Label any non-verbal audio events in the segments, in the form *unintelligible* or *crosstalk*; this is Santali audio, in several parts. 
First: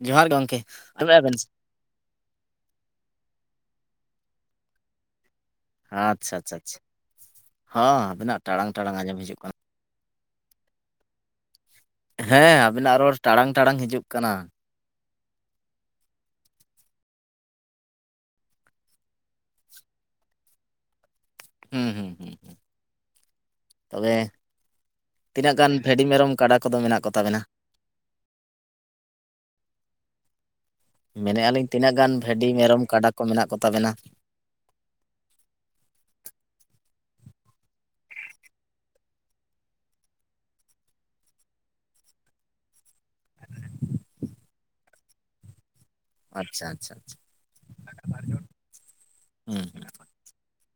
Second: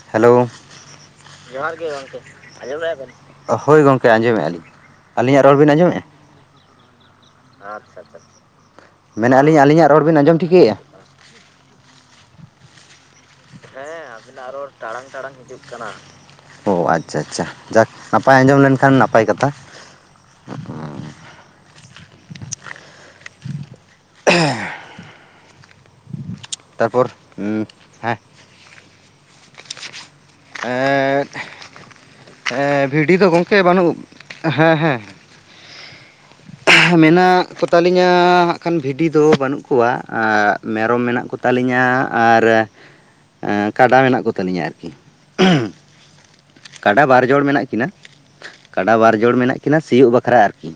ᱡᱚᱦᱟᱨ ᱦᱮᱞᱳ ᱜᱮ ᱜᱚᱝᱠᱮ ᱟᱸᱡᱚᱢᱮᱜᱼᱟ ᱵᱮᱱ ᱡᱚᱦᱟᱨ ᱜᱮ ᱜᱚᱢᱠᱮ ᱟᱸᱡᱚᱢᱮᱫᱼᱟ ᱵᱮᱱ ᱦᱳᱭ ᱜᱚᱢᱠᱮ ᱟᱸᱡᱚᱢᱮᱫᱼᱟ ᱞᱤᱧ᱾ ᱟᱹᱞᱤᱧᱟᱜ ᱨᱚᱲ ᱵᱤᱱ ᱟᱸᱡᱚᱢᱮᱫᱼᱟ᱾ ᱟᱪᱪᱷᱟ ᱟᱪᱪᱷᱟ ᱟᱪᱪᱷᱟ᱾ ᱟᱪᱪᱷᱟ ᱦᱚᱸ ᱟᱪᱪᱷᱟ ᱟᱵᱤᱱᱟᱜ ᱴᱟᱲᱟᱝ ᱴᱟᱲᱟᱝ ᱟᱸᱡᱚᱢ ᱢᱮᱱᱮᱫ ᱦᱤᱡᱩᱜ ᱠᱟᱱᱟ ᱟᱹᱞᱤᱧ ᱟᱹᱞᱤᱧᱟᱜ ᱨᱚᱲ ᱵᱤᱱ ᱟᱸᱡᱚᱢ ᱴᱷᱤᱠᱟᱹᱭᱮᱫᱼᱟ? ᱦᱮᱸ ᱟᱵᱤᱱᱟᱜ ᱨᱚᱲ ᱴᱟᱲᱟᱝ ᱴᱟᱲᱟᱝ ᱦᱤᱡᱩᱜ ᱠᱟᱱᱟ᱾ ᱴᱟᱲᱟᱝ ᱴᱟᱲᱟᱝ ᱦᱤᱡᱩᱜ ᱠᱟᱱᱟ ᱚ ᱟᱪᱪᱷᱟ ᱟᱪᱪᱷᱟ ᱡᱟᱠ ᱱᱟᱯᱟᱭ ᱟᱸᱡᱚᱢ ᱞᱮᱱᱠᱷᱟᱱ ᱱᱟᱯᱟᱭ ᱠᱟᱛᱷᱟ᱾ ᱦᱩ ᱦᱩ ᱦᱩ ᱦᱩ ᱛᱚᱵᱮ ᱛᱤᱱᱟᱹᱜ ᱜᱟᱱ ᱵᱷᱮᱰᱤ ᱢᱮᱨᱚᱢ ᱠᱟᱰᱟᱼᱼ ᱛᱟᱨᱯᱚᱨ ᱦᱩᱸ ᱦᱮᱸ᱾ ᱮᱸᱫᱻ ᱟᱹᱞᱤᱧ ᱛᱤᱱᱟᱹᱜ ᱜᱟᱱ ᱵᱷᱮᱰᱟ? ᱮᱸ ᱵᱷᱤᱰᱤ ᱫᱚ ᱜᱚᱝᱠᱮ ᱵᱟᱹᱱᱩᱜ, ᱦᱮᱸ ᱦᱮᱸ᱾ ᱢᱮᱱᱟᱜ ᱠᱚᱛᱟᱞᱤᱧᱟ ᱦᱟᱸᱜ ᱠᱷᱟᱱ ᱵᱷᱤᱰᱤ ᱫᱚ ᱵᱟᱹᱱᱩᱜ ᱠᱚᱣᱟ ᱢᱮᱨᱚᱢ ᱢᱮᱱᱟᱜ ᱠᱚ ᱛᱟᱹᱞᱤᱧᱟ ᱟᱨᱼᱼ *inaudible* ᱠᱟᱰᱟ ᱢᱮᱱᱟᱜ ᱠᱚᱛᱟᱞᱤᱧᱟ ᱟᱨᱠᱤ, ᱩᱸᱦ᱾ ᱟᱪᱪᱷᱟ ᱟᱪᱪᱷᱟ ᱠᱟᱰᱟ ᱵᱟᱨ ᱡᱚᱲ ᱢᱮᱱᱟᱜ ᱠᱤᱱᱟ ᱠᱟᱰᱟ ᱵᱟᱨ ᱡᱚᱲ ᱢᱮᱱᱟᱜ ᱦᱩᱸ ᱠᱤᱱᱟ ᱥᱤᱭᱳᱜ ᱵᱟᱠᱷᱨᱟ ᱟᱨᱠᱤ᱾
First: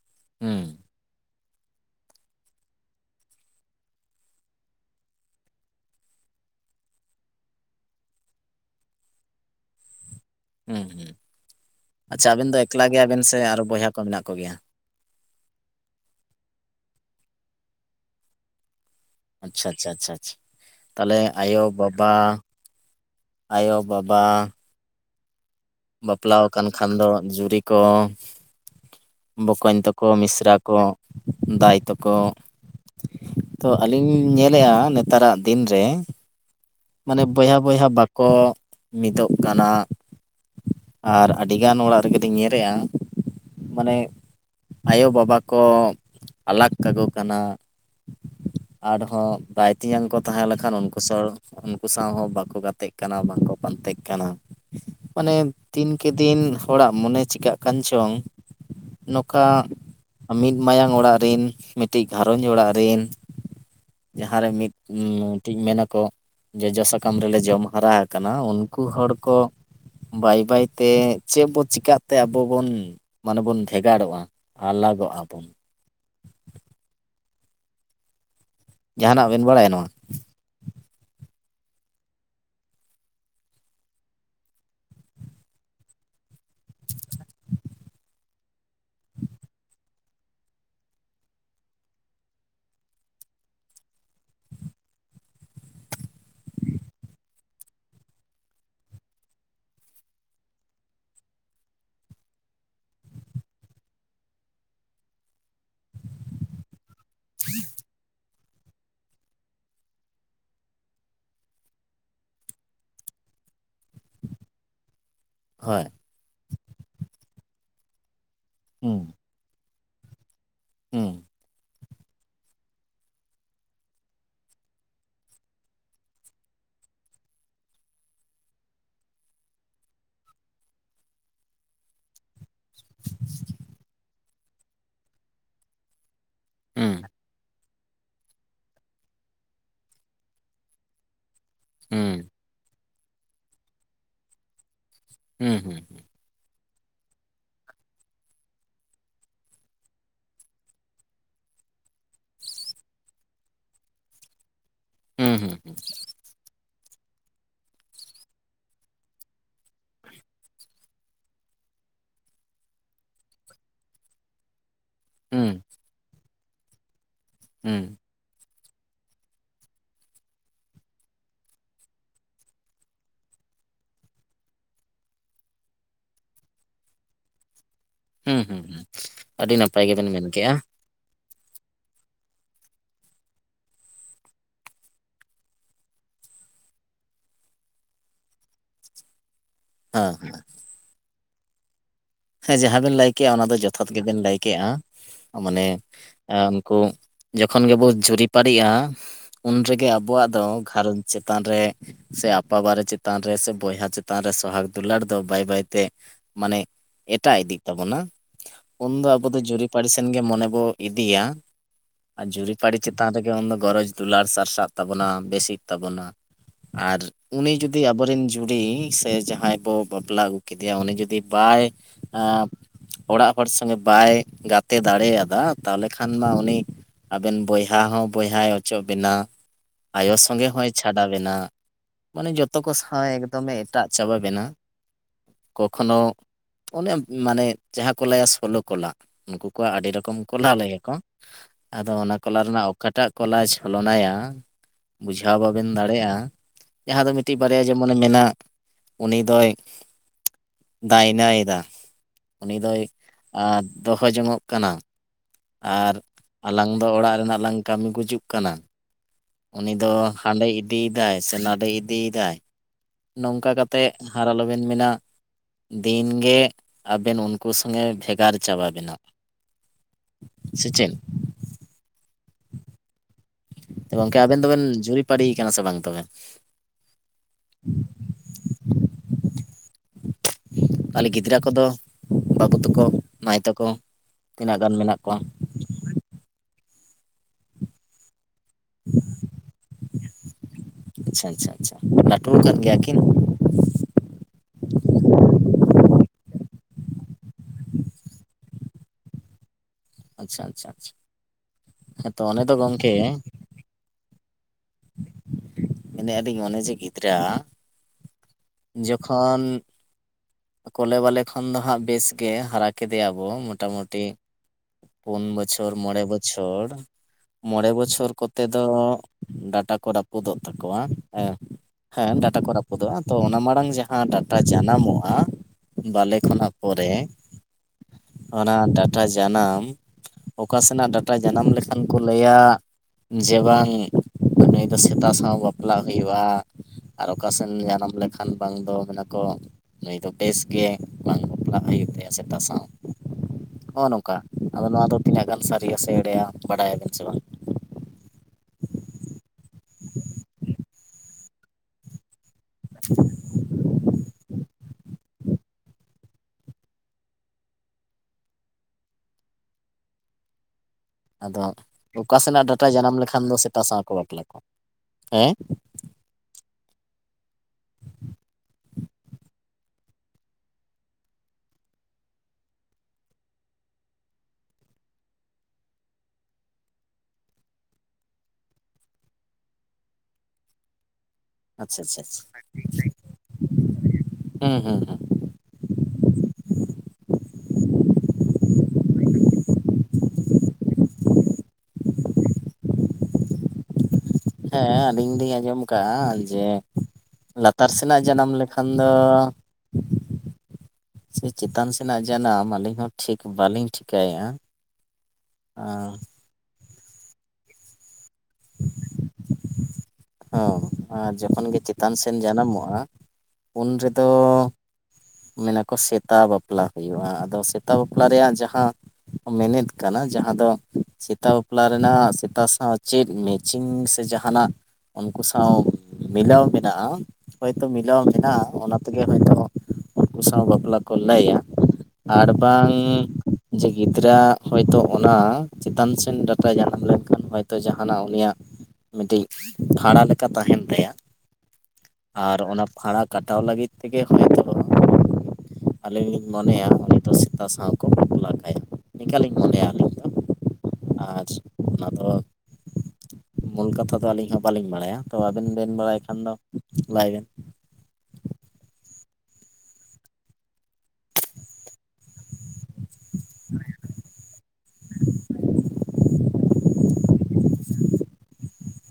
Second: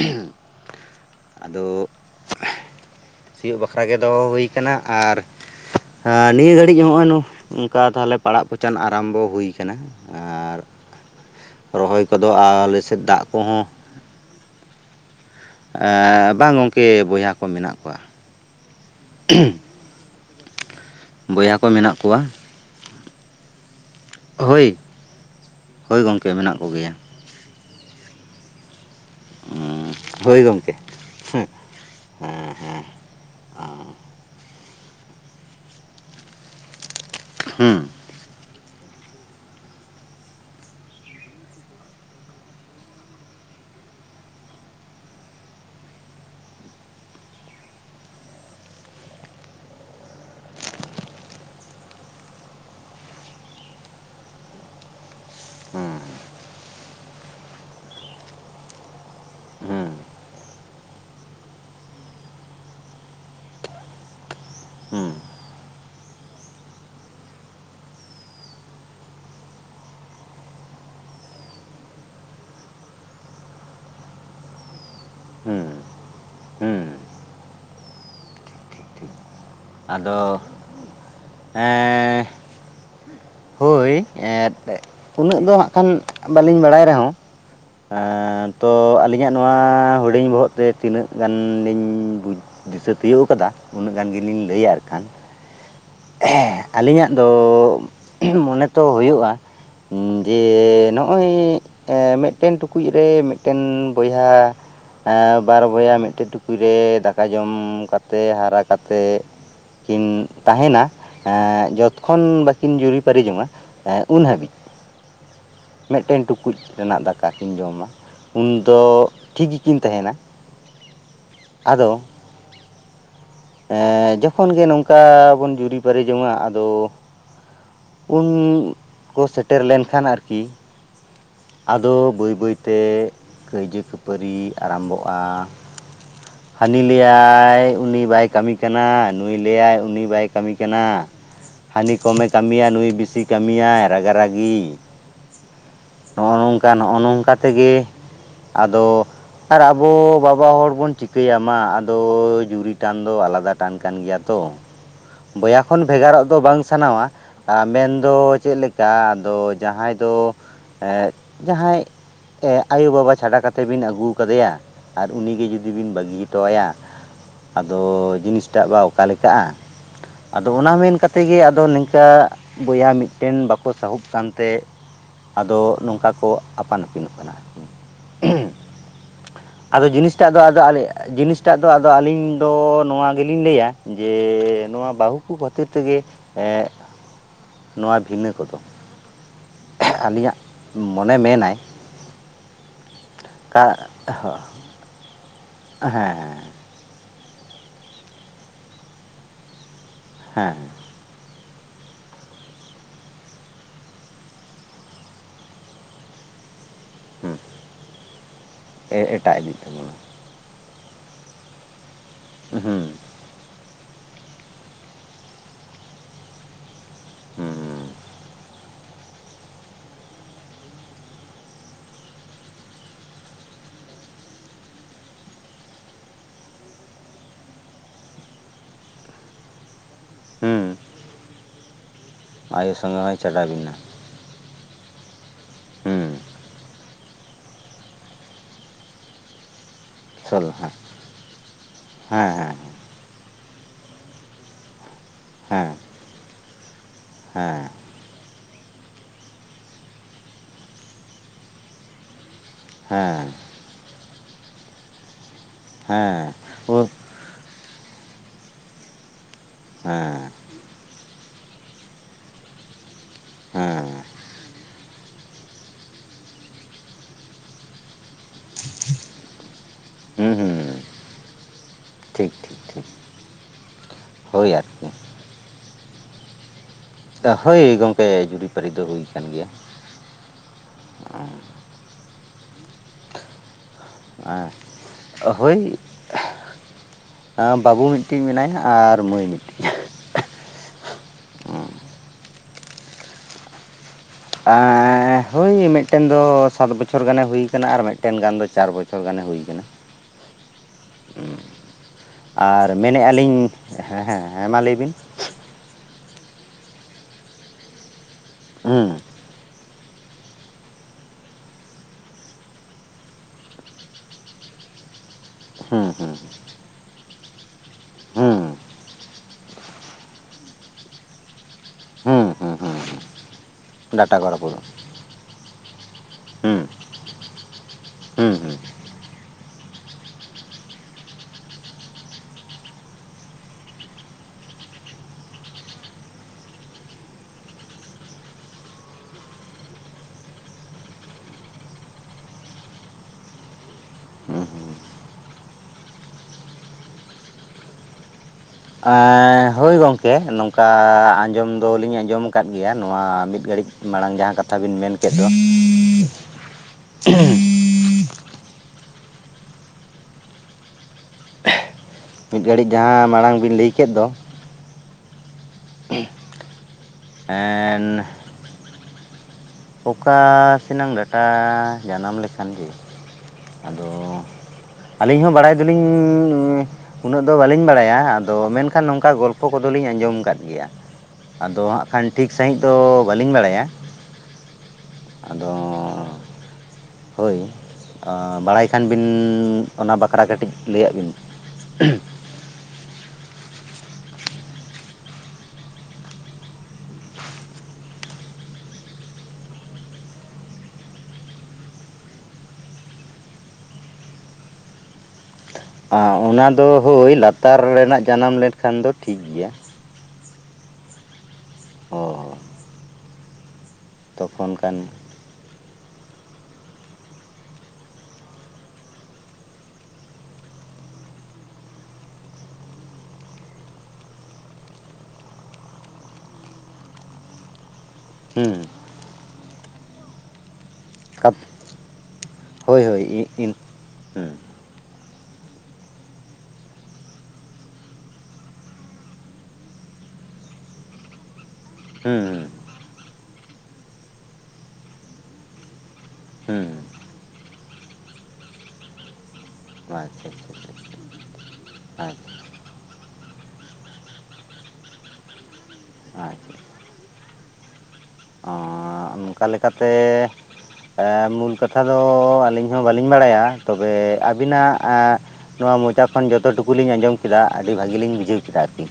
ᱩᱸᱦ᱾ ᱦᱩᱸ᱾ ᱟᱫᱚ, ᱮᱸᱦ ᱥᱤᱭᱳᱜ ᱵᱟᱠᱷᱨᱟ ᱜᱮ ᱫᱚᱦᱚ ᱦᱩᱭ ᱠᱟᱱᱟ ᱟᱨᱼᱼ ᱟᱸ ᱱᱤᱭᱟᱹ ᱜᱷᱟᱹᱲᱤᱡ ᱱᱚᱜᱼᱚᱭ ᱱᱚ ᱚᱝᱠᱟ ᱛᱟᱦᱞᱮ ᱯᱟᱲᱟᱜ ᱯᱚᱪᱟᱱ ᱟᱨᱟᱢᱵᱚ ᱦᱩᱭ ᱟᱠᱟᱱᱟ᱾ ᱟᱨ ᱦᱩᱸ ᱦᱩᱸ, ᱨᱚᱦᱚᱭ ᱪᱪᱷᱟ ᱠᱚᱫᱚ ᱟᱵᱮᱱ ᱫᱚ ᱮᱠᱞᱟ ᱟᱞᱮ ᱥᱮᱫ ᱜᱮᱭᱟᱵᱮᱱ ᱫᱟᱜ ᱥᱮ ᱟᱨᱚ ᱠᱚᱦᱚᱸ ᱵᱚᱭᱦᱟ ᱠᱚ ᱢᱮᱱᱟᱜ ᱠᱚ ᱜᱮᱭᱟ? ᱮᱸ ᱵᱟᱝ ᱜᱚᱝᱠᱮ ᱵᱚᱭᱦᱟ ᱠᱚ ᱢᱮᱱᱟᱜ ᱠᱚᱣᱟ᱾ ᱟᱪᱪᱷᱟ ᱟᱪᱪᱷᱟ ᱟᱪᱪᱷᱟ ᱟᱪ, ᱛᱟᱦᱞᱮ ᱟᱭᱳ ᱵᱚᱭᱦᱟ ᱠᱚ ᱢᱮᱱᱟᱜ ᱵᱟᱵᱟ ᱠᱚᱣᱟ ᱟᱭᱳ ᱵᱟᱵᱟ ᱦᱳᱭ ᱦᱳᱭ ᱜᱚᱢᱠᱮ ᱵᱟᱯᱞᱟᱣ ᱢᱮᱱᱟᱜ ᱠᱟᱱ ᱠᱷᱟᱱ ᱠᱚᱜᱮᱭᱟ ᱫᱚ ᱡᱩᱨᱤ ᱠᱚ, ᱵᱚᱠᱚᱧ ᱛᱟᱠᱚ ᱢᱤᱥᱨᱟ ᱠᱚ ᱦᱮᱸ ᱫᱟᱭ ᱛᱟᱠᱚ ᱦᱮᱸ ᱦᱮᱸ᱾ ᱛᱚ ᱟᱹᱞᱤᱧ ᱞᱤᱧ ᱧᱮᱞᱮᱜᱼᱟ ᱱᱮᱛᱟᱨᱟᱜ ᱫᱤᱱᱨᱮ ᱢᱟᱱᱮ ᱵᱚᱭᱦᱟ ᱦᱮᱸ ᱵᱚᱭᱦᱟ ᱵᱟᱠᱚ ᱢᱤᱫᱚᱜ ᱠᱟᱱᱟ᱾ ᱟᱨ ᱟᱹᱰᱤᱜᱟᱱ ᱚᱲᱟᱜ ᱨᱮᱜᱮ ᱞᱤᱧ ᱧᱮᱞᱮᱜᱼᱟ, ᱢᱟᱱᱮ ᱟᱭᱳᱼᱵᱟᱵᱟ ᱠᱚ, ᱟᱞᱟᱜᱽ ᱠᱟᱠᱚ ᱠᱟᱱᱟ᱾ ᱟᱨᱦᱚᱸ ᱵᱟᱭ ᱛᱮᱧᱟᱝ ᱠᱚ ᱛᱟᱦᱮᱸ ᱞᱮᱠᱷᱟᱱ ᱩᱱᱠᱩ ᱥᱚᱲ ᱩᱱᱠᱩ ᱥᱟᱶ ᱦᱚᱸ ᱵᱟᱠᱚ ᱜᱟᱛᱮᱜ ᱠᱟᱱᱟ ᱵᱟᱝᱠᱚ ᱯᱟᱱᱛᱮᱜ ᱠᱟᱱᱟ᱾ ᱢᱟᱱᱮ ᱦᱮᱸ ᱫᱤᱱᱠᱮ ᱫᱤᱱ ᱦᱚᱲᱟᱜ ᱢᱚᱱᱮ ᱪᱤᱠᱟᱹᱜ ᱠᱟᱱ ᱪᱚᱝ, ᱱᱚᱠᱟ ᱦᱮᱸ ᱢᱤᱫ ᱢᱟᱭᱟᱝ ᱚᱲᱟᱜ ᱨᱤᱱ ᱢᱤᱫᱴᱤᱡ ᱜᱷᱟᱨᱚᱸᱡᱽ ᱚᱲᱟᱜ ᱨᱤᱱ ᱡᱟᱦᱟᱸ ᱨᱮ ᱢᱤᱫ ᱦᱮᱸ ᱩᱸ ᱴᱤᱡ ᱢᱮᱱᱟᱠᱚ ᱡᱚᱡᱚ ᱥᱟᱠᱟᱢ ᱨᱮᱞᱮ ᱡᱚᱢ ᱦᱟᱨᱟ ᱟᱠᱟᱱᱟ ᱩᱱᱠᱩ ᱦᱚᱲ ᱠᱚ ᱵᱟᱭ ᱵᱟᱭ ᱛᱮ ᱪᱮᱜ ᱵᱚ ᱪᱤᱠᱟᱜ ᱛᱮ ᱟᱵᱚ ᱵᱚᱱ ᱢᱟᱱᱮ ᱵᱚᱱ ᱵᱷᱮᱜᱟᱲᱚᱜᱼᱟ, ᱟᱞᱟᱜᱚᱜᱼᱟ ᱵᱚ᱾ ᱦᱮᱸ ᱦᱮᱸ ᱡᱟᱦᱟᱱᱟᱜ ᱵᱮᱱ ᱵᱟᱲᱟᱭᱟ ᱱᱚᱣᱟ? ᱟᱫᱚ ᱮᱸ ᱦᱳᱭ ᱮᱸᱫ, ᱩᱱᱟᱹᱜ ᱫᱚ ᱦᱟᱸᱜ ᱠᱷᱟᱱ ᱵᱟᱹᱞᱤᱧ ᱵᱟᱲᱟᱭ ᱨᱮᱦᱚᱸ ᱮᱸ ᱛᱚ ᱟᱹᱞᱤᱧᱟᱜ ᱱᱚᱣᱟ ᱦᱩᱰᱤᱧ ᱵᱚᱦᱚᱜ ᱛᱮ ᱛᱤᱱᱟᱹᱜ ᱜᱟᱱ ᱞᱤᱧ ᱵᱩᱡᱽ ᱫᱤᱥᱟᱹ ᱛᱤᱭᱳᱜ ᱟᱠᱟᱫᱟ ᱩᱱᱟᱹᱜ ᱜᱟᱱ ᱜᱮᱞᱤᱧ ᱞᱟᱹᱭᱟ ᱟᱨ ᱠᱷᱟᱱ᱾ ᱟᱹᱞᱤᱧᱟᱜ ᱫᱚ, ᱢᱚᱱᱮ ᱛᱚ ᱦᱳᱭᱳᱜᱼᱟ᱾ ᱩᱸ ᱡᱮᱸ ᱱᱚᱜᱼᱚᱭ ᱮᱸ ᱢᱮᱫᱴᱮᱱ ᱴᱩᱠᱩᱡ ᱨᱮ ᱢᱮᱫᱴᱮᱱ ᱵᱚᱭᱦᱟ ᱮᱸ ᱵᱟᱨ ᱵᱚᱭᱦᱟ ᱢᱮᱫᱴᱮᱜ ᱴᱩᱠᱩᱡ ᱨᱮ ᱫᱟ ᱠᱟ ᱡᱚᱢ ᱠᱟᱛᱮ ᱦᱟᱨᱟ ᱠᱟᱛᱮᱜ ᱠᱤᱱ ᱛᱟᱦᱮᱱᱟ᱾ ᱮᱸ ᱡᱚᱛᱠᱷᱚᱱ ᱵᱟᱹᱠᱤᱱ ᱡᱩᱨᱤᱼᱯᱟᱨᱤ ᱡᱚᱝᱟ ᱮᱸ ᱩᱱ ᱦᱟᱹᱵᱤᱡ᱾ ᱦᱳᱭ ᱢᱮᱫᱴᱮᱱ ᱴᱩᱠᱩᱡ ᱨᱮᱱᱟᱜ ᱫᱟᱠᱟ ᱠᱤᱱ ᱡᱚᱢᱟ ᱩᱱᱫᱚ ᱦᱩᱸ ᱴᱷᱤᱠ ᱜᱮᱠᱤᱱ ᱛᱟᱦᱮᱱᱟ᱾ ᱦᱩᱸ ᱟᱫᱚ ᱮᱸ ᱡᱚᱠᱷᱚᱱ ᱜᱮ ᱱᱚᱝᱠᱟ ᱵᱚᱱ ᱡᱩᱨᱤ ᱯᱟᱨᱮ ᱡᱚᱝᱟ ᱟᱫᱚ ᱩᱱ, ᱠᱚ ᱥᱮᱴᱮᱨ ᱞᱮᱱᱠᱷᱟᱱ ᱟᱨᱠᱤ ᱟᱫᱚ ᱵᱟᱹᱭ ᱵᱟᱹᱭ ᱛᱮ ᱠᱟᱹᱭᱡᱟᱹ ᱠᱷᱟᱹᱯᱟᱹᱨᱤ ᱟᱨᱟᱢᱵᱚᱜᱼᱟ᱾ ᱦᱟᱱᱤ ᱦᱩᱸ ᱞᱮᱭᱟᱭ ᱩᱱᱤ ᱵᱟᱭ ᱠᱟᱹᱢᱤ ᱠᱟᱱᱟ ᱱᱩᱭ ᱞᱟᱹᱭᱟᱭ ᱩᱱᱤ ᱵᱟᱭ ᱠᱟᱹᱢᱤ ᱠᱟᱱᱟ ᱦᱟᱹᱱᱤ ᱠᱚᱢᱮ ᱦᱩᱸ ᱠᱟᱢ ᱢᱤᱭᱟ ᱱᱩᱭ ᱵᱤᱥᱤ ᱠᱟᱹᱢᱤ ‌ᱭᱟᱭ ᱨᱟᱜᱟ ᱨᱟᱜᱤ᱾ ᱦᱩᱸ ᱦᱩᱸ᱾ ᱱᱚᱜᱼᱚ ᱱᱚᱝᱠᱟ ᱱᱚᱜᱼᱚ ᱱᱚᱝᱠᱟ ᱛᱮᱜᱮ ᱟᱫᱚ ᱟᱨ ᱟᱵᱚ ᱵᱟᱵᱟ ᱦᱚᱲ ᱵᱚᱱ ᱪᱤᱠ ᱠᱟᱹᱭᱟ ᱢᱟ ᱟᱫᱚ ᱡᱩᱨᱤ ᱴᱟᱱ ᱫᱚ ᱟᱞᱟᱫᱟ ᱴᱟᱱ ᱠᱟᱱ ᱜᱮᱭᱟ ᱛᱚ᱾ ᱦᱩᱸ ᱦᱩᱸ ᱵᱚᱭᱦᱟ‌ᱠᱷᱚᱱ ᱵᱷᱮᱜᱟᱨᱚᱜ ᱫᱚ ᱵᱟᱝ ᱥᱟᱱᱟᱣᱟ ᱟ ᱢᱮᱱ ᱫᱚ ᱪᱮᱜ ᱞᱮᱠᱟ ᱟᱫᱚ ᱡᱟᱦᱟᱸᱭ ᱫᱚ ᱮᱜ ᱡᱟᱦᱟᱸᱭ ᱮᱜ ᱟᱭᱳ ᱵᱟᱵᱟ ᱪᱷᱟᱰᱟ ᱠᱟᱛᱮᱜ ᱵᱤᱱ ᱟᱜᱩ ᱠᱟᱫᱮᱭᱟ᱾ ᱟᱨ ᱩᱱᱤ ᱜᱮ ᱡᱩᱫᱤ ᱵᱤᱱ ᱵᱟᱜᱤ ᱦᱚᱴᱚ ᱟᱭᱟ ᱟᱫᱚ ᱦᱩᱸ ᱡᱤᱱᱤᱥ ᱴᱟᱜ ᱵᱟ ᱚᱠᱟ ᱞᱮᱠᱟᱜ-ᱟ, ᱟᱫᱚ ᱚᱱᱟ ᱢᱮᱱ ᱠᱟᱛᱮ ᱜᱮ ᱟᱫᱚ ᱱᱤᱝᱠᱟᱼᱼ ᱵᱚᱭᱦᱟ ᱢᱤᱫᱴᱮᱱ ᱵᱟᱠᱚ ᱥᱟᱦᱚᱵ ᱠᱟᱱ ᱛᱮ ᱟᱫᱚ ᱱᱚᱝᱠᱟ ᱠᱚ ᱟᱯᱟᱱ ᱟᱯᱤᱱᱚᱜ ᱠᱟᱱᱟ ᱟᱨ ᱠᱤ᱾ ᱦᱩᱸ ᱦᱩᱸ ᱦᱩᱸ ᱟᱹᱰᱤ ᱱᱟᱯᱟᱭ ᱟᱫᱚ ᱜᱮᱵᱮᱱ ᱡᱤᱱᱤᱥ ᱢᱮᱱ ᱴᱟᱜ ᱫᱚ ᱠᱮᱜᱼᱟ ᱟᱫᱚ ᱟᱞᱮ ᱡᱤᱱᱤᱥ ᱴᱟᱜ ᱫᱚ ᱟᱫᱚ ᱟᱞᱤᱧ ᱫᱚ ᱱᱚᱣᱟ ᱜᱮᱞᱤᱧ ᱞᱟᱹᱭᱟ, ᱡᱮ ᱱᱚᱣᱟ ᱵᱟᱦᱩ ᱠᱚ ᱠᱷᱟᱹᱛᱤᱨ ᱛᱮᱜᱮ ᱮᱜ ᱱᱚᱣᱟ ᱵᱷᱤᱱᱟᱹ ᱠᱚᱫᱚ ᱦᱮᱸ ᱟᱞᱤᱧᱟᱜ ᱢᱚᱱᱮ ᱢᱮᱱᱟᱭ᱾ ᱦᱮᱸ, ᱡᱟᱦᱟᱸ ᱵᱤᱱ ᱞᱟᱹᱭ ᱠᱮᱜ-ᱟ ᱚᱱᱟ ᱫᱚ ᱠᱟ ᱡᱚᱛᱷᱟᱛ ᱜᱮᱵᱮᱱ ᱞᱟᱹᱭ ᱠᱮᱜ-ᱟ ᱚ ᱢᱟᱱᱮ ᱦᱮᱸ ᱟᱢ ᱠᱩ ᱡᱚᱠᱷᱚᱱ ᱜᱮᱵᱚ ᱡᱩᱨᱤ ᱯᱟᱨᱤᱜ-ᱟ, ᱩᱱ ᱨᱮᱜᱮ ᱟᱵᱚᱣᱟᱜ ᱫᱚ ᱦᱮᱸ ᱜᱷᱟᱨᱚᱸᱡᱽᱼᱼ ᱪᱮᱛᱟᱱ ᱨᱮ ᱥᱮ ᱟᱯᱟ ᱵᱟᱨᱮ ᱪᱮᱛᱟᱱ ᱨᱮ ᱥᱮ ᱵᱚᱭᱦᱟ ᱪᱮᱛᱟᱱ ᱨᱮ ᱥᱚᱦᱟᱜᱽ ᱫᱩᱞᱟᱲ ᱫᱚ ᱵᱟᱭ ᱵᱟᱭ ᱛᱮ ᱢᱟᱱᱮ ᱦᱮᱸ ᱮᱴᱟᱜ ᱤᱫᱤᱜ ᱛᱟᱵᱚᱱᱟ, ᱩᱱ ᱫᱚ ᱟᱵᱚ ᱫᱚ ᱮᱴᱟᱜ ᱤᱫᱤᱜ ᱡᱩᱨᱤ ᱯᱟᱨᱤ ᱛᱟᱵᱚᱱᱟ ᱥᱮᱱ ᱜᱮ ᱢᱚᱱᱮ ᱵᱚ ᱤᱫᱤᱭᱟ᱾ ᱟᱨ ᱡᱩᱨᱤ ᱯᱟᱲᱤ ᱦᱮᱸ ᱪᱮᱛᱟᱱ ᱨᱮᱜᱮ ᱫᱚ ᱜᱚᱨᱚᱡᱽ ᱫᱩᱞᱟᱲ ᱥᱟᱨᱥᱟᱜ ᱛᱟᱵᱚᱱᱟ ᱵᱮᱥᱤᱜ ᱛᱟᱵᱚᱱᱟ᱾ ᱟᱨ ᱩᱱᱤ ᱦᱮᱸ ᱡᱩᱫᱤ ᱟᱵᱚ ᱨᱮᱱ ᱡᱩᱨᱤ ᱥᱮ ᱡᱟᱦᱟᱭ ᱵᱚ ᱵᱟᱯᱞᱟ ᱟᱜᱩ ᱠᱮᱫᱮᱭᱟ ᱩᱱᱤ ᱡᱩᱫᱤ ᱵᱟᱭ ᱟᱵ ᱚᱲᱟᱜ ᱦᱚᱲ ᱥᱚᱸᱜᱮ ᱵᱟᱭ ᱜᱟᱛᱮ ᱫᱟᱲᱮ ᱭᱟᱫᱟ, ᱛᱟᱦᱚᱞᱮ ᱠᱷᱟᱱ ᱢᱟ ᱩᱱᱤ ᱟᱵᱮᱱ ᱵᱚᱭᱦᱟ ᱦᱚᱸ ᱵᱚᱭᱦᱟᱭ ᱚᱪᱚᱜ ᱵᱮᱱᱟ, ᱟᱭᱳ ᱥᱚᱸᱜᱮ ᱦᱮᱸ ᱦᱚᱸᱭ ᱪᱷᱟᱰᱟ ᱵᱮᱱᱟ᱾ ᱢᱟᱱᱮ ᱡᱚᱛᱚ ᱠᱚ ᱟᱭᱳ ᱥᱚᱸᱜᱮ ᱥᱟᱶᱮ‌ ᱦᱚᱸᱭ ᱪᱟᱰᱟᱣ ᱮᱠᱫᱚᱢᱮ ᱵᱤᱱᱟ ᱮᱴᱟᱜ ᱪᱟᱵᱟ ᱵᱮᱱᱟ ᱠᱚᱠᱷᱚᱱᱚ ᱦᱮᱸ ᱢᱟᱱᱮ ᱡᱟᱦᱟᱸ ᱠᱚ ᱞᱟᱹᱭᱟ ᱥᱳᱞᱳ ᱠᱚᱞᱟ, ᱩᱱᱠᱩ ᱠᱚᱣᱟᱜ ᱟᱰᱤ ᱨᱚᱠ ᱠᱚᱢ ᱥᱳᱞ ᱠᱚᱞᱟ ᱦᱮᱸ ᱞᱟᱹᱭᱟ ᱠᱚ ᱟᱫᱚ ᱚᱱᱟ ᱠᱚᱞᱟ ᱦᱮᱸ ᱨᱮᱱᱟᱜ ᱚᱠᱟ ᱴᱟᱜ ᱠᱚᱞᱟᱭ ᱪᱷᱚᱞᱚ ᱱᱟᱭᱟ᱾ ᱵᱩᱡᱷᱟᱣ ᱵᱟᱵᱮᱱ ᱦᱮᱸ ᱫᱟᱲᱮᱭᱟᱜ-ᱟ, ᱡᱟᱦᱟᱸ ᱫᱚ ᱢᱤᱫᱴᱤᱡ ᱦᱮᱸ ᱵᱟᱨᱭᱟ ᱦᱮᱸ ᱡᱮᱢᱚᱱᱼᱼ ᱚᱱᱮᱧ ᱢᱮᱱᱟᱜ ᱩᱱᱤ ᱫᱚᱭ ᱫᱟᱭᱱᱟᱭ ᱫᱟ᱾ ᱩᱱᱤ ᱫᱚᱭ ᱦᱮᱸ ᱫᱚᱦᱚ ᱡᱚᱝᱚᱜ ᱠᱟᱱᱟ᱾ ᱟᱨ ᱦᱮᱸ ᱟᱞᱟᱝ ᱫᱚ ᱚᱲᱟᱜ ᱨᱮᱱᱟᱜ ᱞᱟᱝ ᱠᱟᱢᱤ ᱜᱩᱡᱩᱜ ᱠᱟᱱᱟ᱾ ᱩᱱᱤ ᱫᱚ ᱦᱮᱸ ᱦᱟᱸᱰᱮ ᱤᱫᱤᱭ ᱫᱟᱭ ᱥᱮ ᱱᱟᱰᱮᱭ ᱤᱫᱤᱭ ᱫᱟᱭ ᱱᱚᱝᱠᱟ ᱠᱟᱛᱮᱜ ᱦᱮᱸ ᱦᱟᱨ ᱟᱞᱚ ᱵᱮᱱ ᱢᱮᱱᱟ ᱫᱤᱱ ᱜᱮ ᱟᱵᱮᱱ ᱩᱱᱠᱩ ᱥᱚᱸᱜᱮ ᱵᱷᱮᱜᱟᱨ ᱪᱟᱵᱟ ᱵᱮᱱᱟ, ᱥᱮ ᱦᱮᱸ ᱪᱮᱱ? ᱴᱷᱤᱠ ᱴᱷᱤᱠ ᱴᱷᱤᱠ᱾ ᱛᱚ ᱜᱚᱝᱠᱮ ᱟᱵᱮᱱ ᱦᱳᱭ ᱫᱚᱵᱮᱱ ᱟᱨᱠᱤ ᱡᱩᱨᱤ ᱯᱟᱨᱤᱭ ᱠᱟᱱᱟ ᱥᱮ ᱵᱟᱝ ᱛᱚᱵᱮ? ᱛᱟ ᱦᱳᱭ ᱜᱚᱝᱠᱮ, ᱡᱩᱨᱤᱼ ᱯᱟᱨᱤ ᱫᱚ ᱦᱩᱭ ᱠᱟᱱ ᱜᱮᱭᱟ᱾ ᱛᱟᱦᱞᱮ ᱜᱤᱫᱽᱨᱟ ᱠᱚᱫᱚ ᱵᱟᱵᱩ ᱛᱟᱠᱚ ᱢᱟᱭ ᱛᱟᱠᱚ? ᱛᱤᱱᱟᱹᱜ ᱜᱟᱱ ᱢᱮᱱᱟᱜ ᱠᱚᱣᱟ ᱟᱻᱦᱳᱭ ᱟ ᱵᱟᱵᱩ ᱢᱤᱫᱴᱤᱡ ᱢᱮᱱᱟᱭᱟ। ᱟᱨ ᱢᱟᱹᱭ ᱢᱤᱫᱴᱤᱡ᱾ ᱟᱪᱪᱷᱟ ᱟᱪᱪᱷᱟ ᱟᱪᱪᱷᱟ, ᱞᱟᱴᱩᱣ ᱠᱟᱱ ᱜᱮᱭᱟ ᱠᱤᱱ? ᱮᱸᱻ ᱦᱳᱭ ᱢᱤᱫᱴᱮᱱ ᱫᱚ ᱥᱟᱛ ᱵᱚᱪᱷᱚᱨ ᱜᱟᱱᱮ ᱦᱩᱭ ᱠᱟᱱᱟ ᱟᱨ ᱢᱮᱫᱴᱮᱱ ᱜᱟᱱ ᱫᱚ ᱪᱟᱨ ᱵᱚᱪᱷᱚᱨ ᱜᱟᱱᱮ ᱦᱩᱭ ᱠᱟᱱᱟ᱾ ᱟᱪᱪᱷᱟ ᱟᱪᱪᱷᱟ ᱟᱪᱪᱷᱟ ᱦᱮᱸ, ᱛᱚ ᱚᱱᱮ ᱛᱚ ᱟᱨ ᱜᱚᱝᱠᱮ ᱢᱮᱱᱮᱫᱼᱟ ᱞᱤᱧ ᱦᱮᱸ ᱦᱮᱸ, ᱦᱮᱸ ᱢᱟ ᱞᱟᱹᱭ ᱵᱤᱱ? ᱢᱮᱱ ᱫᱟᱹᱧ ᱚᱱᱮ ᱡᱮ ᱜᱤᱫᱽᱨᱟᱼᱼ ᱦᱮᱸ ᱡᱚᱠᱷᱚᱱ ᱠᱚᱞᱮ ᱵᱟᱞᱮ ᱠᱷᱚᱱ ᱫᱚ ᱦᱟᱸᱜ ᱵᱮᱥ ᱜᱮ ᱦᱟᱨᱟ ᱠᱮᱫᱮᱭᱟᱵᱚ ᱢᱚᱴᱟᱢᱩᱴᱤ ᱯᱩᱱ ᱵᱚᱪᱷᱚᱨ ᱦᱮᱸ ᱢᱚᱬᱮ ᱦᱮᱸ ᱵᱚᱪᱷᱚᱨ, ᱢᱚᱬᱮ ᱵᱚᱪᱷᱚᱨ ᱦᱮᱸ ᱠᱚᱛᱮ ᱫᱚ ᱰᱟᱴᱟ ᱠᱚ ᱨᱟᱹᱯᱩᱫᱚᱜ ᱛᱟᱠᱚᱣᱟ ᱦᱮᱸ᱾ ᱦᱮᱸ ᱰᱟᱴᱟ ᱠᱚ ᱨᱟᱹᱯᱩᱫᱚᱜ-ᱟ, ᱛᱚ ᱚᱱᱟ ᱢᱟᱲᱟᱝ ᱡᱟᱦᱟᱸ ᱰᱟᱴᱟ ᱜᱚᱲᱟ ᱯᱩᱨᱟᱹ ᱡᱟᱱᱟᱢᱚᱜ-ᱟ᱾ ᱵᱟᱞᱮ ᱠᱷᱚᱱ ᱦᱟᱸᱜ ᱦᱮᱸ ᱯᱚᱨᱮ ᱦᱮᱸ ᱚᱱᱟ ᱦᱮᱸ ᱰᱟᱴᱟ ᱡᱟᱱᱟᱢ ᱚᱠᱟ ᱥᱮᱱᱟᱜ ᱰᱟᱴᱟ ᱡᱟᱱᱟᱢ ᱞᱮᱠᱷᱟᱱ ᱠᱚ ᱞᱟᱹᱭᱟ ᱡᱮ ᱵᱟᱝ ᱱᱩᱭ ᱫᱚ ᱥᱮᱛᱟ ᱥᱟᱶ ᱵᱟᱯᱞᱟᱜ ᱦᱩᱭᱩᱜ-ᱟ᱾ ᱟᱨ ᱚᱠᱟᱥᱮᱱ ᱡᱟᱱᱟᱢ ᱞᱮᱠᱷᱟᱱ ᱵᱟᱝ ᱫᱚ ᱢᱮᱱᱟᱠᱚ ᱱᱩᱭ ᱫᱚ ᱱᱩᱭ ᱫᱚ ᱴᱮᱥ ᱜᱮ ᱵᱟᱝ ᱵᱟᱯᱞᱟᱜ ᱦᱩᱭᱩᱜ ᱜᱮᱭᱟ ᱛᱟᱭᱟ ᱥᱮᱛᱟ ᱥᱟᱶ᱾ ᱦᱚᱸᱜ-ᱚ ᱱᱚᱝᱠᱟ, ᱟᱫᱚ ᱱᱚᱣᱟ ᱫᱚ ᱛᱤᱱᱟᱹᱜ ᱜᱟᱱ ᱥᱟᱹᱨᱤᱭᱟ ᱥᱮ ᱮᱲᱮᱭᱟ ᱵᱟᱰᱟᱭᱵᱤᱱ ᱥᱮ ᱵᱟᱝ? ᱮᱸ ᱦᱳᱭ ᱜᱚᱢᱠᱮ ᱱᱚᱝᱠᱟ ᱟᱸᱡᱚᱢ ᱫᱚᱞᱤᱧ ᱟᱸᱡᱚᱢ ᱠᱟᱫ ᱜᱮᱭᱟ ᱱᱚᱣᱟ ᱢᱤᱫ ᱜᱷᱟᱹᱲᱤᱡ ᱢᱟᱲᱟᱝ ᱡᱟᱦᱟᱸ ᱠᱟᱛᱷᱟ ᱵᱤᱱ ᱢᱮᱱ ᱠᱮᱫ ᱫᱚ᱾ ᱟᱫᱚ ᱚᱠᱟ ᱢᱤᱫ ᱥᱮᱱᱟᱜ ᱰᱟᱴᱟ ᱜᱷᱟᱹᱲᱤᱡ ᱡᱟᱱᱟᱢ ᱡᱟᱦᱟᱸ ᱞᱮᱠᱷᱟᱱ ᱫᱚ ᱢᱟᱲᱟᱝ ᱵᱤᱱ ᱥᱮᱛᱟ ᱞᱟᱹᱭ ᱥᱟᱶ ᱠᱚ ᱵᱟᱯᱞᱟ ᱠᱚᱣᱲ? ᱦᱮᱸ? ᱮᱱ ᱚᱠᱟ ᱥᱮᱱᱟᱝ ᱰᱟᱴᱟ ᱡᱟᱱᱟᱢ ᱞᱮᱠᱷᱟᱱ ᱜᱮ ᱟᱫᱚ ᱟᱹᱞᱤᱧ ᱦᱚᱸ ᱵᱟᱲᱟᱭ ᱫᱚᱞᱤᱧ ᱩᱱᱟᱹᱜ ᱫᱚ ᱵᱟᱹᱞᱤᱧ ᱵᱟᱲᱟᱭᱟ ᱟᱫᱚ ᱢᱮᱱᱠᱷᱟᱱ ᱱᱚᱝᱠᱟ ᱜᱚᱞᱯᱚ ᱠᱚᱫᱚᱞᱤᱧ ᱟᱸᱡᱚᱢ ᱠᱟᱫ ᱜᱮᱭᱟ᱾ ᱟᱫᱚ ᱟᱪᱪᱷᱟ ᱦᱟᱸᱜ ᱟᱪᱪᱷᱟ ᱠᱷᱟᱱ ᱟᱪᱪᱷᱟ ᱴᱷᱤᱠ ᱥᱟᱺᱦᱤᱡ ᱫᱚ ᱵᱟᱹᱞᱤᱧ ᱵᱟᱲᱟᱭᱟ᱾ ᱦᱩᱸ ᱦᱩᱸ ᱦᱩᱸ᱾ ᱟᱫᱚ ᱦᱳᱭ ᱟ ᱵᱟᱲᱟᱭ ᱠᱷᱟᱱ ᱵᱤᱱ ᱚᱱᱟ ᱵᱟᱠᱷᱨᱟ ᱠᱟᱹᱴᱤᱡ ᱞᱟᱹᱭ ᱟᱜ ᱵᱤᱱ᱾ ᱦᱮᱸ ᱟᱞᱤᱧ ᱞᱤᱧ ᱟᱸᱡᱚᱢ ᱠᱟᱜ-ᱟ ᱡᱮ ᱞᱟᱛᱟᱨ ᱥᱮᱱᱟᱜ ᱡᱟᱱᱟᱢ ᱞᱮᱠᱷᱟᱱ ᱫᱚ ᱥᱮ ᱪᱮᱛᱟᱱ ᱥᱮᱱᱟᱜ ᱡᱟᱱᱟᱢ ᱟᱹᱞᱤᱧ ᱦᱚᱸ ᱴᱷᱤᱠ ᱵᱟᱹᱞᱤᱧ ᱴᱷᱤᱠᱟᱹᱭᱮᱫ-ᱟ᱾ *inaudible* ᱟ ᱚᱱᱟ ᱫᱚ ᱦᱳᱭ ᱞᱟᱛᱟᱨ ᱨᱮᱱᱟᱜ ᱡᱟᱱᱟᱢ ᱞᱮᱱᱠᱷᱟᱱ ᱫᱚ ᱴᱷᱤᱠ ᱜᱮᱭᱟ᱾ ᱦᱚᱸ ᱟᱨ ᱡᱚᱠᱷᱚᱱ ᱜᱮ ᱪᱮᱛᱟᱱ ᱚ ᱥᱮᱱ ᱡᱟᱱᱟᱢᱚᱜ-ᱟ ᱩᱱ ᱨᱮᱫ ᱛᱚᱠᱷᱚᱱᱠᱟᱱ ᱠᱚ ᱥᱮᱛᱟ ᱵᱟᱯᱞᱟ ᱦᱩᱭᱩᱜ-ᱟ, ᱟᱫᱚ ᱥᱮᱛᱟ ᱵᱟᱯᱞᱟ ᱨᱮᱭᱟᱜ ᱡᱟᱦᱟᱸ ᱢᱮᱱᱮᱫ ᱠᱟᱱᱟ ᱡᱟᱦᱟᱸ ᱫᱚ ᱥᱮᱛᱟ ᱵᱟᱯᱞᱟ ᱨᱮᱱᱟᱜ ᱥᱮᱛᱟ ᱥᱟᱶ ᱪᱮᱫ ᱢᱮᱪᱤᱝ ᱥᱮ ᱡᱟᱦᱟᱱᱟᱜ ᱩᱱᱠᱩ ᱥᱟᱶ ᱢᱤᱞᱟᱹᱣ ᱢᱮᱱᱟᱜ-ᱟ᱾ ᱦᱳᱭᱛᱚ ᱢᱤᱞᱟᱹᱣ ᱢᱮᱱᱟᱜ-ᱟ ᱦᱩᱸ ᱚᱱᱟ ᱛᱮᱜᱮ ᱦᱚᱭᱛᱚ ᱩᱱᱠᱩ ᱥᱟᱶ ᱵᱟᱯᱞᱟ ᱠᱚ ᱞᱟᱹᱭ ᱟ ᱟᱨ ᱵᱟᱝ ᱦᱳᱭ ᱦᱳᱭ ᱦᱮᱸ ᱡᱮ ᱜᱤᱫᱽᱨᱟ ᱦᱚᱭᱛᱚ ᱚᱱᱟ ᱪᱮᱛᱟᱱ ᱥᱮᱱ ᱰᱟᱴᱟ ᱡᱟᱱᱟᱢ ᱞᱮᱱᱠᱷᱟᱱ ᱦᱚᱭᱛᱚ ᱡᱟᱦᱟᱱᱟᱜ ᱩᱱᱤᱭᱟᱜ ᱢᱤᱫᱴᱤᱡ ᱠᱷᱟᱲᱟ ᱞᱮᱠᱟ ᱛᱟᱦᱮᱱ ᱛᱟᱭᱟ ᱦᱮᱸ ᱟᱨ ᱚᱱᱟ ᱠᱷᱟᱲᱟ ᱠᱟᱴᱟᱣ ᱞᱟᱹᱜᱤᱫ ᱛᱮᱜᱮ ᱦᱚᱭᱛᱚ ᱟᱞᱤᱧ ᱞᱤᱧ ᱢᱚᱱᱮᱭᱟ ᱦᱮᱸ ᱩᱱᱤ ᱫᱚ ᱥᱮᱛᱟ ᱥᱟᱶ ᱠᱚ ᱵᱟᱯᱞᱟ ᱠᱟᱭᱟ ᱱᱚᱝᱠᱟᱞᱤᱧ ᱢᱚᱱᱮᱭᱟ᱾ ᱟᱪᱪᱷᱟ ᱟᱪᱪᱷᱟ ᱟᱨ ᱚᱱᱟ ᱫᱚ ᱟᱪᱪᱷᱟ ᱢᱩᱞ ᱠᱟᱛᱷᱟ ᱫᱚ ᱟᱹᱞᱤᱧ ᱦᱚᱸ ᱵᱟᱹᱞᱤᱧ ᱵᱟᱲᱟᱭᱟ ᱛᱚ ᱟᱵᱤᱱ ᱵᱮᱱ ᱵᱟᱲᱟᱭ ᱠᱷᱟᱱ ᱫᱚ ᱞᱟᱹᱭ ᱵᱤᱱ᱾ ᱟᱜ ᱱᱚᱝᱠᱟ ᱞᱮᱠᱟᱛᱮ ᱮ ᱢᱩᱞ ᱠᱟᱛᱷᱟ ᱫᱚ ᱟᱹᱞᱤᱧ ᱦᱚᱸ ᱵᱟᱹᱞᱤᱧ ᱵᱟᱲᱟᱭᱟ ᱛᱚᱵᱮ ᱟᱹᱵᱤᱱᱟᱜ ᱟ ᱱᱚᱣᱟ ᱢᱚᱪᱟ ᱠᱷᱚᱱ ᱡᱚᱛᱚ ᱴᱩᱠᱩ ᱞᱤᱧ ᱟᱸᱡᱚᱢ ᱠᱮᱫᱟ ᱟᱹᱰᱤ ᱵᱷᱟᱜ ᱞᱤᱧ ᱵᱩᱡᱷᱟᱹᱣ ᱠᱮᱫᱟ ᱟᱨᱠᱤ᱾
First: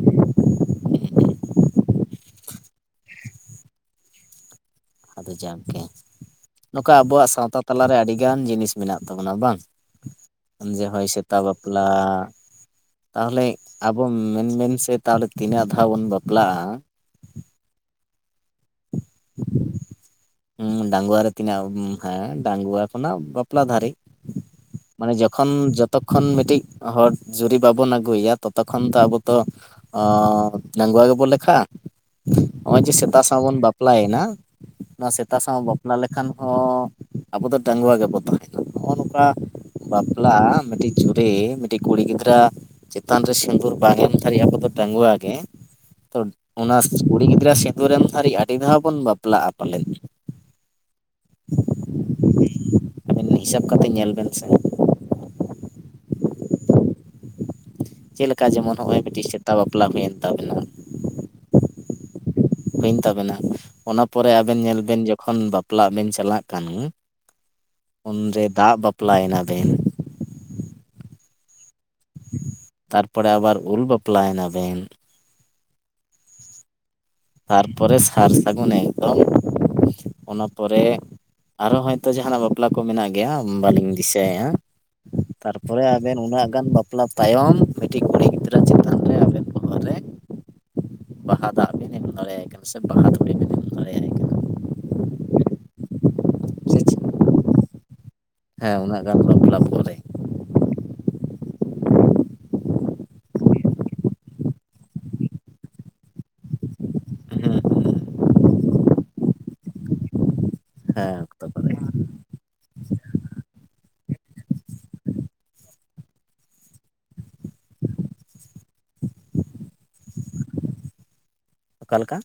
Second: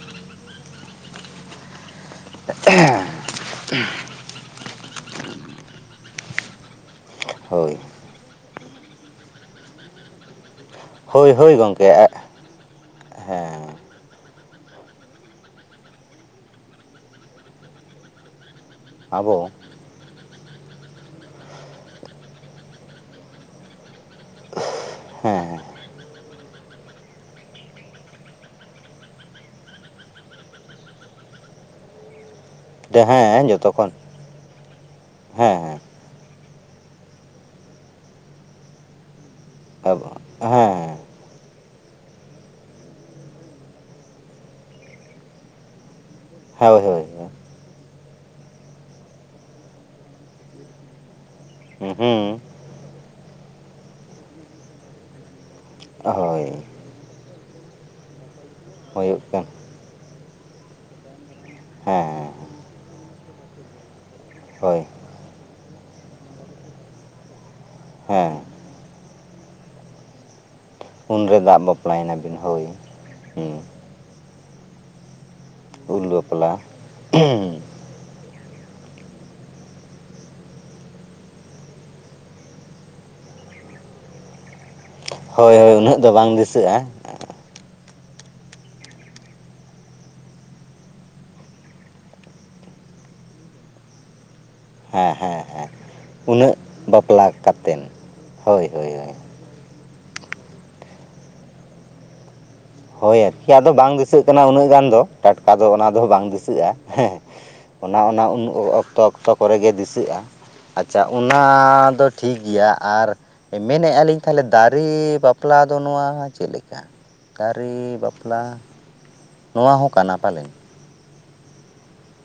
*inaudible* *inaudible* ᱟᱫᱚ ᱡᱚᱠᱜᱮ᱾ ᱱᱚᱝᱠᱟ ᱟᱵᱚᱣᱟᱜ ᱥᱟᱶᱛᱟ ᱦᱳᱭ ᱛᱟᱞᱟᱨᱮ ᱟᱹᱰᱤ ᱜᱟᱱ ᱡᱤᱱᱤᱥ ᱢᱮᱱᱟᱜ ᱛᱟᱵᱚᱱᱟ ᱵᱟᱝ᱾ ᱡᱮ ᱦᱳᱭ ᱥᱮᱛᱟ ᱵᱟᱯᱞᱟ᱾ ᱛᱟᱦᱚᱞᱮ ᱦᱮᱸ ᱟᱵᱚ ᱢᱮᱱᱵᱮᱱ ᱥᱮ ᱛᱟᱦᱚᱞᱮ ᱛᱤᱱᱟᱹᱜ ᱫᱷᱟᱣ ᱵᱚᱱ ᱵᱟᱯᱞᱟᱜ-ᱟ᱾ ᱟᱵᱚ? ᱦᱩᱸ ᱰᱟᱝᱜᱣᱟ ᱨᱮ ᱛᱤᱱᱟᱹᱜ, ᱦᱮᱸ ᱰᱟᱝᱜᱣᱟ ᱠᱷᱚᱱᱟᱜ ᱵᱟ ᱯᱞᱟ ᱫᱷᱟᱹᱨᱤᱡ ᱢᱟᱱᱮ ᱡᱚᱠᱷᱚᱱ ᱦᱮᱸ ᱡᱚᱛᱚ ᱠᱷᱚᱱ ᱢᱤᱫᱴᱤᱡ ᱦᱚᱲ ᱡᱩᱨᱤ ᱵᱟᱵᱚᱱ ᱟᱹᱜᱩᱭᱟ ᱛᱚᱛᱚᱠᱷᱚᱱ ᱛᱚ ᱟᱵᱚ ᱛᱚ ᱚᱸ ᱰᱟᱹᱜᱣᱟ ᱜᱮᱵᱚ ᱞᱮᱠᱷᱟᱜᱼᱟ᱾ ᱦᱚᱸᱜᱼᱚᱭ ᱡᱮ ᱦᱮᱸ ᱥᱮᱛᱟ ᱥᱟᱶ ᱦᱮᱸ ᱵᱚᱱ ᱡᱚᱛᱚ ᱠᱷᱚᱱ ᱵᱟᱯᱞᱟᱭᱮᱱᱟ ᱱᱚᱣᱟ ᱥᱮᱛᱟ ᱦᱮᱸ ᱥᱟᱶ ᱦᱮᱸ ᱵᱟᱯᱞᱟ ᱞᱮᱠᱷᱟᱱ ᱦᱚᱸ ᱟᱵᱚ ᱫᱚ ᱰᱟᱹᱜᱣᱟ ᱜᱮᱵᱚ ᱛᱟᱦᱮᱱᱟ ᱦᱚᱸᱜᱼᱚ ᱱᱚᱝᱠᱟ ᱟᱵᱚ ᱵᱟᱯᱞᱟ ᱦᱮᱸ ᱢᱤᱫᱴᱤᱡ ᱦᱮᱸ ᱡᱩᱫᱤ ᱢᱤᱫᱴᱤᱡ ᱠᱩᱲᱤ ᱜᱤᱫᱽᱨᱟᱹᱣᱟᱜ ᱪᱮᱛᱟᱱ ᱨᱮ ᱥᱤᱸᱫᱩᱨ ᱵᱟᱝ ᱮᱢ ᱫᱷᱟᱨᱤᱡ ᱟᱵᱚ ᱫᱚ ᱰᱟᱹᱜᱣᱟ ᱜᱮ, ᱛᱚ ᱚᱱᱟ ᱦᱳᱭ ᱦᱳᱭ ᱠᱩᱲᱤ ᱜᱤᱫᱽᱨᱟᱹᱣᱟᱜ ᱥᱤᱸᱫᱩᱨ ᱮᱢ ᱫᱷᱟᱨᱤᱡ ᱟᱹᱰᱤ ᱫᱷᱟᱣ ᱵᱚᱱ ᱵᱟᱯᱞᱟᱜᱼᱟ᱾ ᱯᱟᱞᱮᱱ᱾ ᱦᱩᱸ ᱦᱩᱸ᱾ ᱟᱵᱤᱱ ᱦᱤᱥᱟᱹᱵ ᱠᱟᱛᱮ ᱧᱮᱞ ᱵᱮᱱ ᱥᱮ᱾ ᱦᱳᱭ᱾ ᱪᱮᱫ ᱞᱮᱠᱟ ᱡᱮᱢᱚᱱ ᱦᱚᱸᱜᱼᱚᱭ ᱦᱩᱭᱩᱜ ᱢᱤᱫᱴᱤᱡ ᱠᱟᱱ ᱥᱮᱛᱟ ᱵᱟᱯᱞᱟ ᱦᱩᱭᱮᱱ ᱛᱟᱵᱮᱱᱟ, ᱦᱮᱸ᱾ ᱦᱩᱭᱮᱱ ᱛᱟᱵᱮᱱᱟ, ᱚᱱᱟ ᱯᱚᱨᱮ ᱟᱵᱮᱱ ᱧᱮᱞ ᱦᱳᱭ ᱵᱮᱱ ᱡᱚᱠᱷᱚᱱ ᱵᱟᱯ ᱯᱞᱟᱜ ᱵᱮᱱ ᱪᱟᱞᱟᱜ ᱠᱟᱱᱟ, ᱦᱮᱸ ᱩᱱᱨᱮ ᱫᱟᱜ ᱵᱟᱯᱞᱟᱭᱮᱱᱟ ᱵᱮᱱ᱾ ᱩᱱᱨᱮ ᱫᱟᱜ ᱵᱟᱯᱞᱟᱭᱮᱱᱟ ᱵᱤᱱ ᱦᱳᱭ, ᱦᱩᱸ᱾ ᱯᱞᱟᱭᱮᱱᱟ ᱵᱮᱱ᱾ ᱩᱞ ᱵᱟᱯᱞᱟ᱾ ᱛᱟᱯᱚᱨᱮ ᱥᱟᱨ ᱥᱟᱹᱜᱩᱱ ᱮᱠᱫᱚᱢ, ᱚᱱᱟ ᱯᱚᱨᱮ ᱟᱨ ᱦᱚᱭᱛᱚ ᱡᱟᱦᱟᱱᱟᱜ ᱵᱟᱯᱞᱟ ᱠᱚ ᱢᱮᱱᱟᱜ ᱜᱮᱭᱟ ᱵᱟᱹᱞᱤᱧ ᱫᱤᱥᱟᱹᱭᱮᱜ-ᱟ᱾ ᱦᱳᱭ ᱦᱳᱭ ᱛᱟᱨᱯᱚᱨᱮ ᱫᱚ ᱟᱵᱮᱱ ᱵᱟᱝ ᱩᱱᱟᱹᱜ ᱜᱟᱱ ᱫᱤᱥᱟᱹᱜᱼᱟ ᱵᱟᱯᱞᱟ ᱛᱟᱭᱚᱢ ᱢᱤᱫᱴᱤᱡ ᱠᱩᱲᱤ ᱜᱤᱫᱽᱨᱟᱹ ᱪᱮᱛᱟᱱ ᱨᱮ ᱟᱵᱮᱱ ᱵᱚᱦᱚᱜ ᱨᱮ ᱵᱟᱦᱟ ᱫᱟᱜ ᱵᱤᱱ ᱮᱢ ᱫᱟᱲᱮᱭᱟᱭ ᱠᱟᱱᱟ ᱥᱮ ᱵᱟᱦᱟ ᱫᱷᱩᱲᱤ ᱵᱮᱱ ᱮᱢ ᱫᱟᱲᱮᱭᱟᱭ ᱠᱟᱱᱟ᱾ ᱦᱮᱸ ᱦᱮᱸ ᱦᱮᱸ ᱩᱱᱟᱹᱜ ᱥᱮ ᱪᱮᱫ ᱵᱟᱯᱞᱟ ᱠᱟᱛᱮᱱ᱾ ᱦᱳᱭ ᱦᱮᱸ ᱦᱳᱭ ᱩᱱᱟᱹᱜ ᱦᱳᱭ ᱜᱟᱱ ᱵᱟᱯᱞᱟ ᱯᱚᱨᱮ᱾ ᱦᱳᱭ ᱟᱨᱠᱤ ᱟᱫᱚ ᱵᱟᱝ ᱫᱤᱥᱟᱹᱜ ᱠᱟᱱᱟ ᱩᱱᱟᱹᱜ ᱜᱟᱱ ᱫᱚ ᱴᱟᱴᱠᱟ ᱫᱚ ᱚᱱᱟ ᱫᱚ ᱵᱟᱝ ᱫᱤᱥᱟᱹᱜᱼᱟ, ᱦᱮᱸ᱾ ᱦᱩᱸ ᱦᱩᱸ ᱚᱱᱟ ᱚᱱᱟ ᱩᱱ ᱚᱠᱛᱚ ᱚᱠᱛᱚ ᱠᱚᱨᱮ ᱜᱮ ᱫᱤᱥᱟᱹᱜᱼᱟ᱾ ᱟᱪᱷᱟ ᱦᱮᱸ ᱚᱱᱟ ᱚᱠᱛᱚ ᱯᱚᱨᱮ ᱫᱚ ᱴᱷᱤᱠ ᱜᱮᱭᱟ ᱟᱨ ᱢᱮᱱᱮᱜ-ᱟ ᱞᱤᱧ ᱛᱟᱦᱟᱞᱮ ᱫᱟᱨᱮ ᱵᱟᱯᱞᱟ ᱫᱚ ᱱᱚᱣᱟ ᱪᱮᱫ ᱞᱮᱠᱟ? ᱫᱟᱨᱮ ᱵᱟᱯᱞᱟ᱾ ᱱᱚᱣᱟ ᱦᱚᱸ ᱠᱟᱱᱟ ᱯᱟᱞᱮᱱ? ᱚᱠᱟᱞᱮᱠᱟ?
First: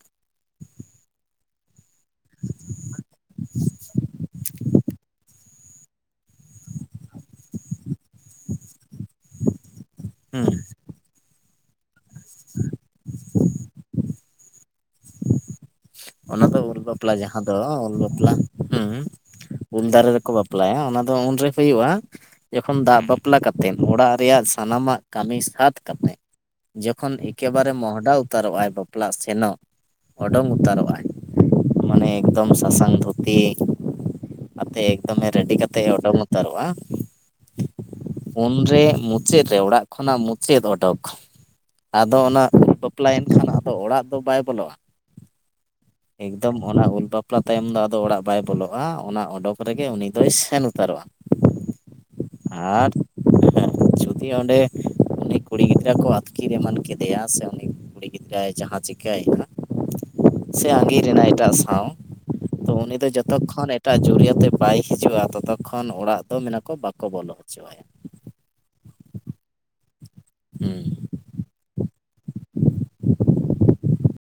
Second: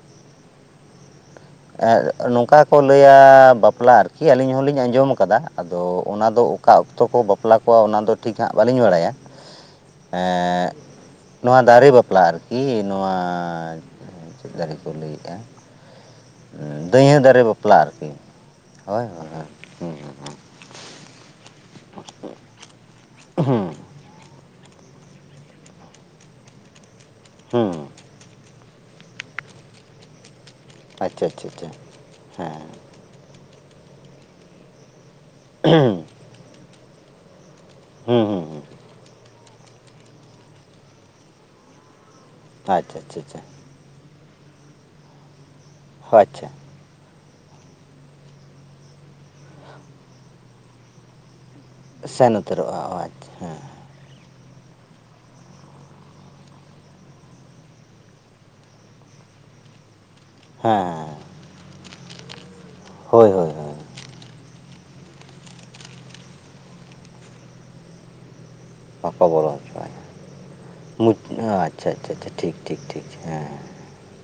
ᱟᱨ ᱱᱚᱝᱠᱟ ᱠᱚ ᱞᱟᱹᱭᱟ ᱵᱟᱯᱞᱟ ᱟᱨᱠᱤ ᱟᱹᱞᱤᱧ ᱦᱚᱞᱤᱧ ᱟᱸᱡᱚᱢ ᱠᱟᱫᱟ ᱟᱫᱚ ᱚᱱᱟ ᱫᱚ ᱚᱠᱟ ᱚᱠᱛᱚ ᱠᱚ ᱵᱟᱯᱞᱟ ᱠᱚᱣᱟ ᱚᱱᱟ ᱫᱚ ᱴᱷᱤᱠ ᱦᱟᱸᱜ ᱵᱟᱹᱞᱤᱧ ᱵᱟᱲᱟᱭᱟ᱾ *inaudible* ᱦᱩᱸ ᱮᱸᱜ ᱱᱚᱣᱟ ᱫᱟᱨᱮ ᱵᱟᱯᱞᱟ ᱟᱨᱠᱤ, ᱱᱚᱣᱟ ᱪᱮᱫ ᱫᱟᱨᱮ ᱠᱚ ᱞᱟᱹᱭᱮᱜᱼᱟ? ᱚᱱᱟ ᱫᱚ ᱩᱞ ᱵᱟᱯᱞᱟ ᱡᱟᱦᱟᱸ ᱫᱚ ᱵᱟᱯᱞᱟ ᱩᱞ ᱟᱨᱠᱤ ᱵᱟᱯᱞᱟ ᱦᱩᱸ᱾ ᱦᱳᱭ ᱦᱳᱭ ᱦᱳᱭ ᱩᱞ ᱦᱩᱸ ᱫᱟᱨᱮ ᱨᱮᱠᱚ ᱵᱟᱯᱞᱟᱭᱟ ᱚᱱᱟ ᱫᱚ ᱩᱱᱨᱮ ᱦᱳᱭᱳᱜᱼᱟ, ᱡᱚᱠᱷᱚᱱ ᱫᱟᱜ ᱵᱟᱯᱞᱟ ᱦᱩᱸ ᱠᱟᱛᱮᱱ ᱚᱲᱟᱜ ᱨᱮᱭᱟᱜ ᱥᱟᱱᱟᱢᱟᱜ ᱠᱟᱹᱢᱤ ᱥᱟᱛ ᱠᱟᱛᱮᱫ ᱡᱚᱠᱷᱚᱱ ᱮᱠᱮᱵᱟᱨᱮ ᱦᱩᱸ ᱢᱚᱦᱚᱰᱟ ᱩᱛᱟᱹᱨᱚᱜ-ᱟᱭ ᱵᱟᱯᱞᱟᱜ ᱥᱮᱱᱚᱜ ᱳᱰᱳᱝ ᱩᱛᱟᱹᱨᱚᱜ-ᱟᱭ᱾ ᱟᱪᱷᱟ ᱟᱪᱷᱟ ᱟᱪᱷᱟ᱾ ᱢᱟᱱᱮ ᱮᱠᱫᱚᱢ ᱥᱟᱥᱟᱝ ᱫᱷᱩᱛᱤ ᱟᱛᱮᱜ ᱮᱠᱫᱚᱢᱮ ᱨᱮᱰᱤ ᱠᱟᱛᱮᱫ ᱮ ᱦᱩᱸ ᱚᱰᱳᱝ ᱩᱛᱟᱹᱨᱚᱜᱼᱟ, ᱦᱩᱸ ᱦᱩᱸ ᱩᱱᱨᱮ ᱢᱩ ᱪᱮᱜ ᱨᱮ ᱚᱲᱟᱜ ᱠᱷᱚᱱᱟᱜ ᱢᱩᱪᱟᱹᱫ ᱚᱰᱳᱠ ᱟᱫᱚ ᱚᱱᱟ ᱟᱪᱪᱷᱟ ᱟᱪᱪᱷᱟ ᱵᱟᱯᱞᱟᱮᱱ ᱟᱪᱪᱷᱟ ᱠᱷᱟᱱ ᱛᱚ ᱚᱲᱟᱜ ᱫᱚ ᱵᱟᱭ ᱵᱚᱞᱚᱜᱼᱟ ᱾ ᱦᱳᱭ ᱟᱪᱪᱷᱟ ᱮᱠᱫᱚᱢ, ᱚᱱᱟ ᱩᱞ ᱵᱟᱯᱞᱟ ᱛᱟᱭᱚᱢ ᱫᱚ ᱟᱫᱚ ᱚᱲᱟᱜ ᱵᱟᱭ ᱵᱚᱞᱚᱜᱼᱟ ᱚᱱᱟ ᱚᱰᱳᱠ ᱨᱮᱜᱮ ᱩᱱᱤ ᱫᱚᱭ ᱥᱮᱱ ᱩᱛᱟᱹᱨᱚᱜᱼᱟ ᱥᱮᱱ ᱾ ᱟᱨ ᱩᱛᱟᱹᱨᱚᱜᱼᱟ ᱟᱪᱪᱷᱟ ᱦᱮᱸ *unintelligible* ᱡᱩᱫᱤ ᱚᱸᱰᱮ ᱩᱱᱤ ᱠᱩᱲᱤ ᱜᱤᱫᱽᱨᱟᱹ ᱠᱚ ᱟᱹᱛᱠᱤᱨ ᱮᱢᱟᱱ ᱠᱮᱫᱮᱭᱟ ᱥᱮ ᱩᱱᱤ ᱠᱩᱲᱤ ᱜᱤᱫᱽᱨᱟᱹᱭ ᱡᱟᱦᱟ ᱪᱤᱠᱟᱹᱭᱱᱟ ᱾ ᱥᱮ ᱟᱸᱜᱤᱨ ᱦᱮᱸ ᱮᱱᱟᱭ ᱮᱴᱟᱜ ᱥᱟᱶ ᱛᱚ ᱩᱱᱤ ᱫᱚ ᱦᱳᱭ ᱡᱚᱛᱚᱠ ᱦᱳᱭ ᱠᱷᱚᱱ ᱦᱳᱭ ᱮᱠ ᱮᱴᱟᱜ ᱡᱩᱨᱤ ᱟᱛᱮ ᱵᱟᱭ ᱦᱤᱡᱩᱜᱼᱟ ᱛᱚᱛᱚᱠ ᱠᱷᱚᱱ ᱚᱲᱟᱜ ᱫᱚ ᱢᱮᱱᱟ ᱠᱚ ᱵᱟᱠᱚ ᱵᱚᱞᱚ ᱪᱚᱜᱼᱟ᱾ ᱵᱟᱠᱚ ᱵᱚᱞᱚ ᱦᱚᱪᱚᱟᱭᱟ ᱦᱩᱸ ᱢᱩᱪᱷ ᱟᱪᱪᱷᱟ ᱟᱪᱪᱷᱟ ᱟᱪᱪᱷᱟ ᱴᱷᱤᱠ ᱴᱷᱤᱠ ᱴᱷᱤᱠ ᱦᱮᱸ᱾ *inaudible*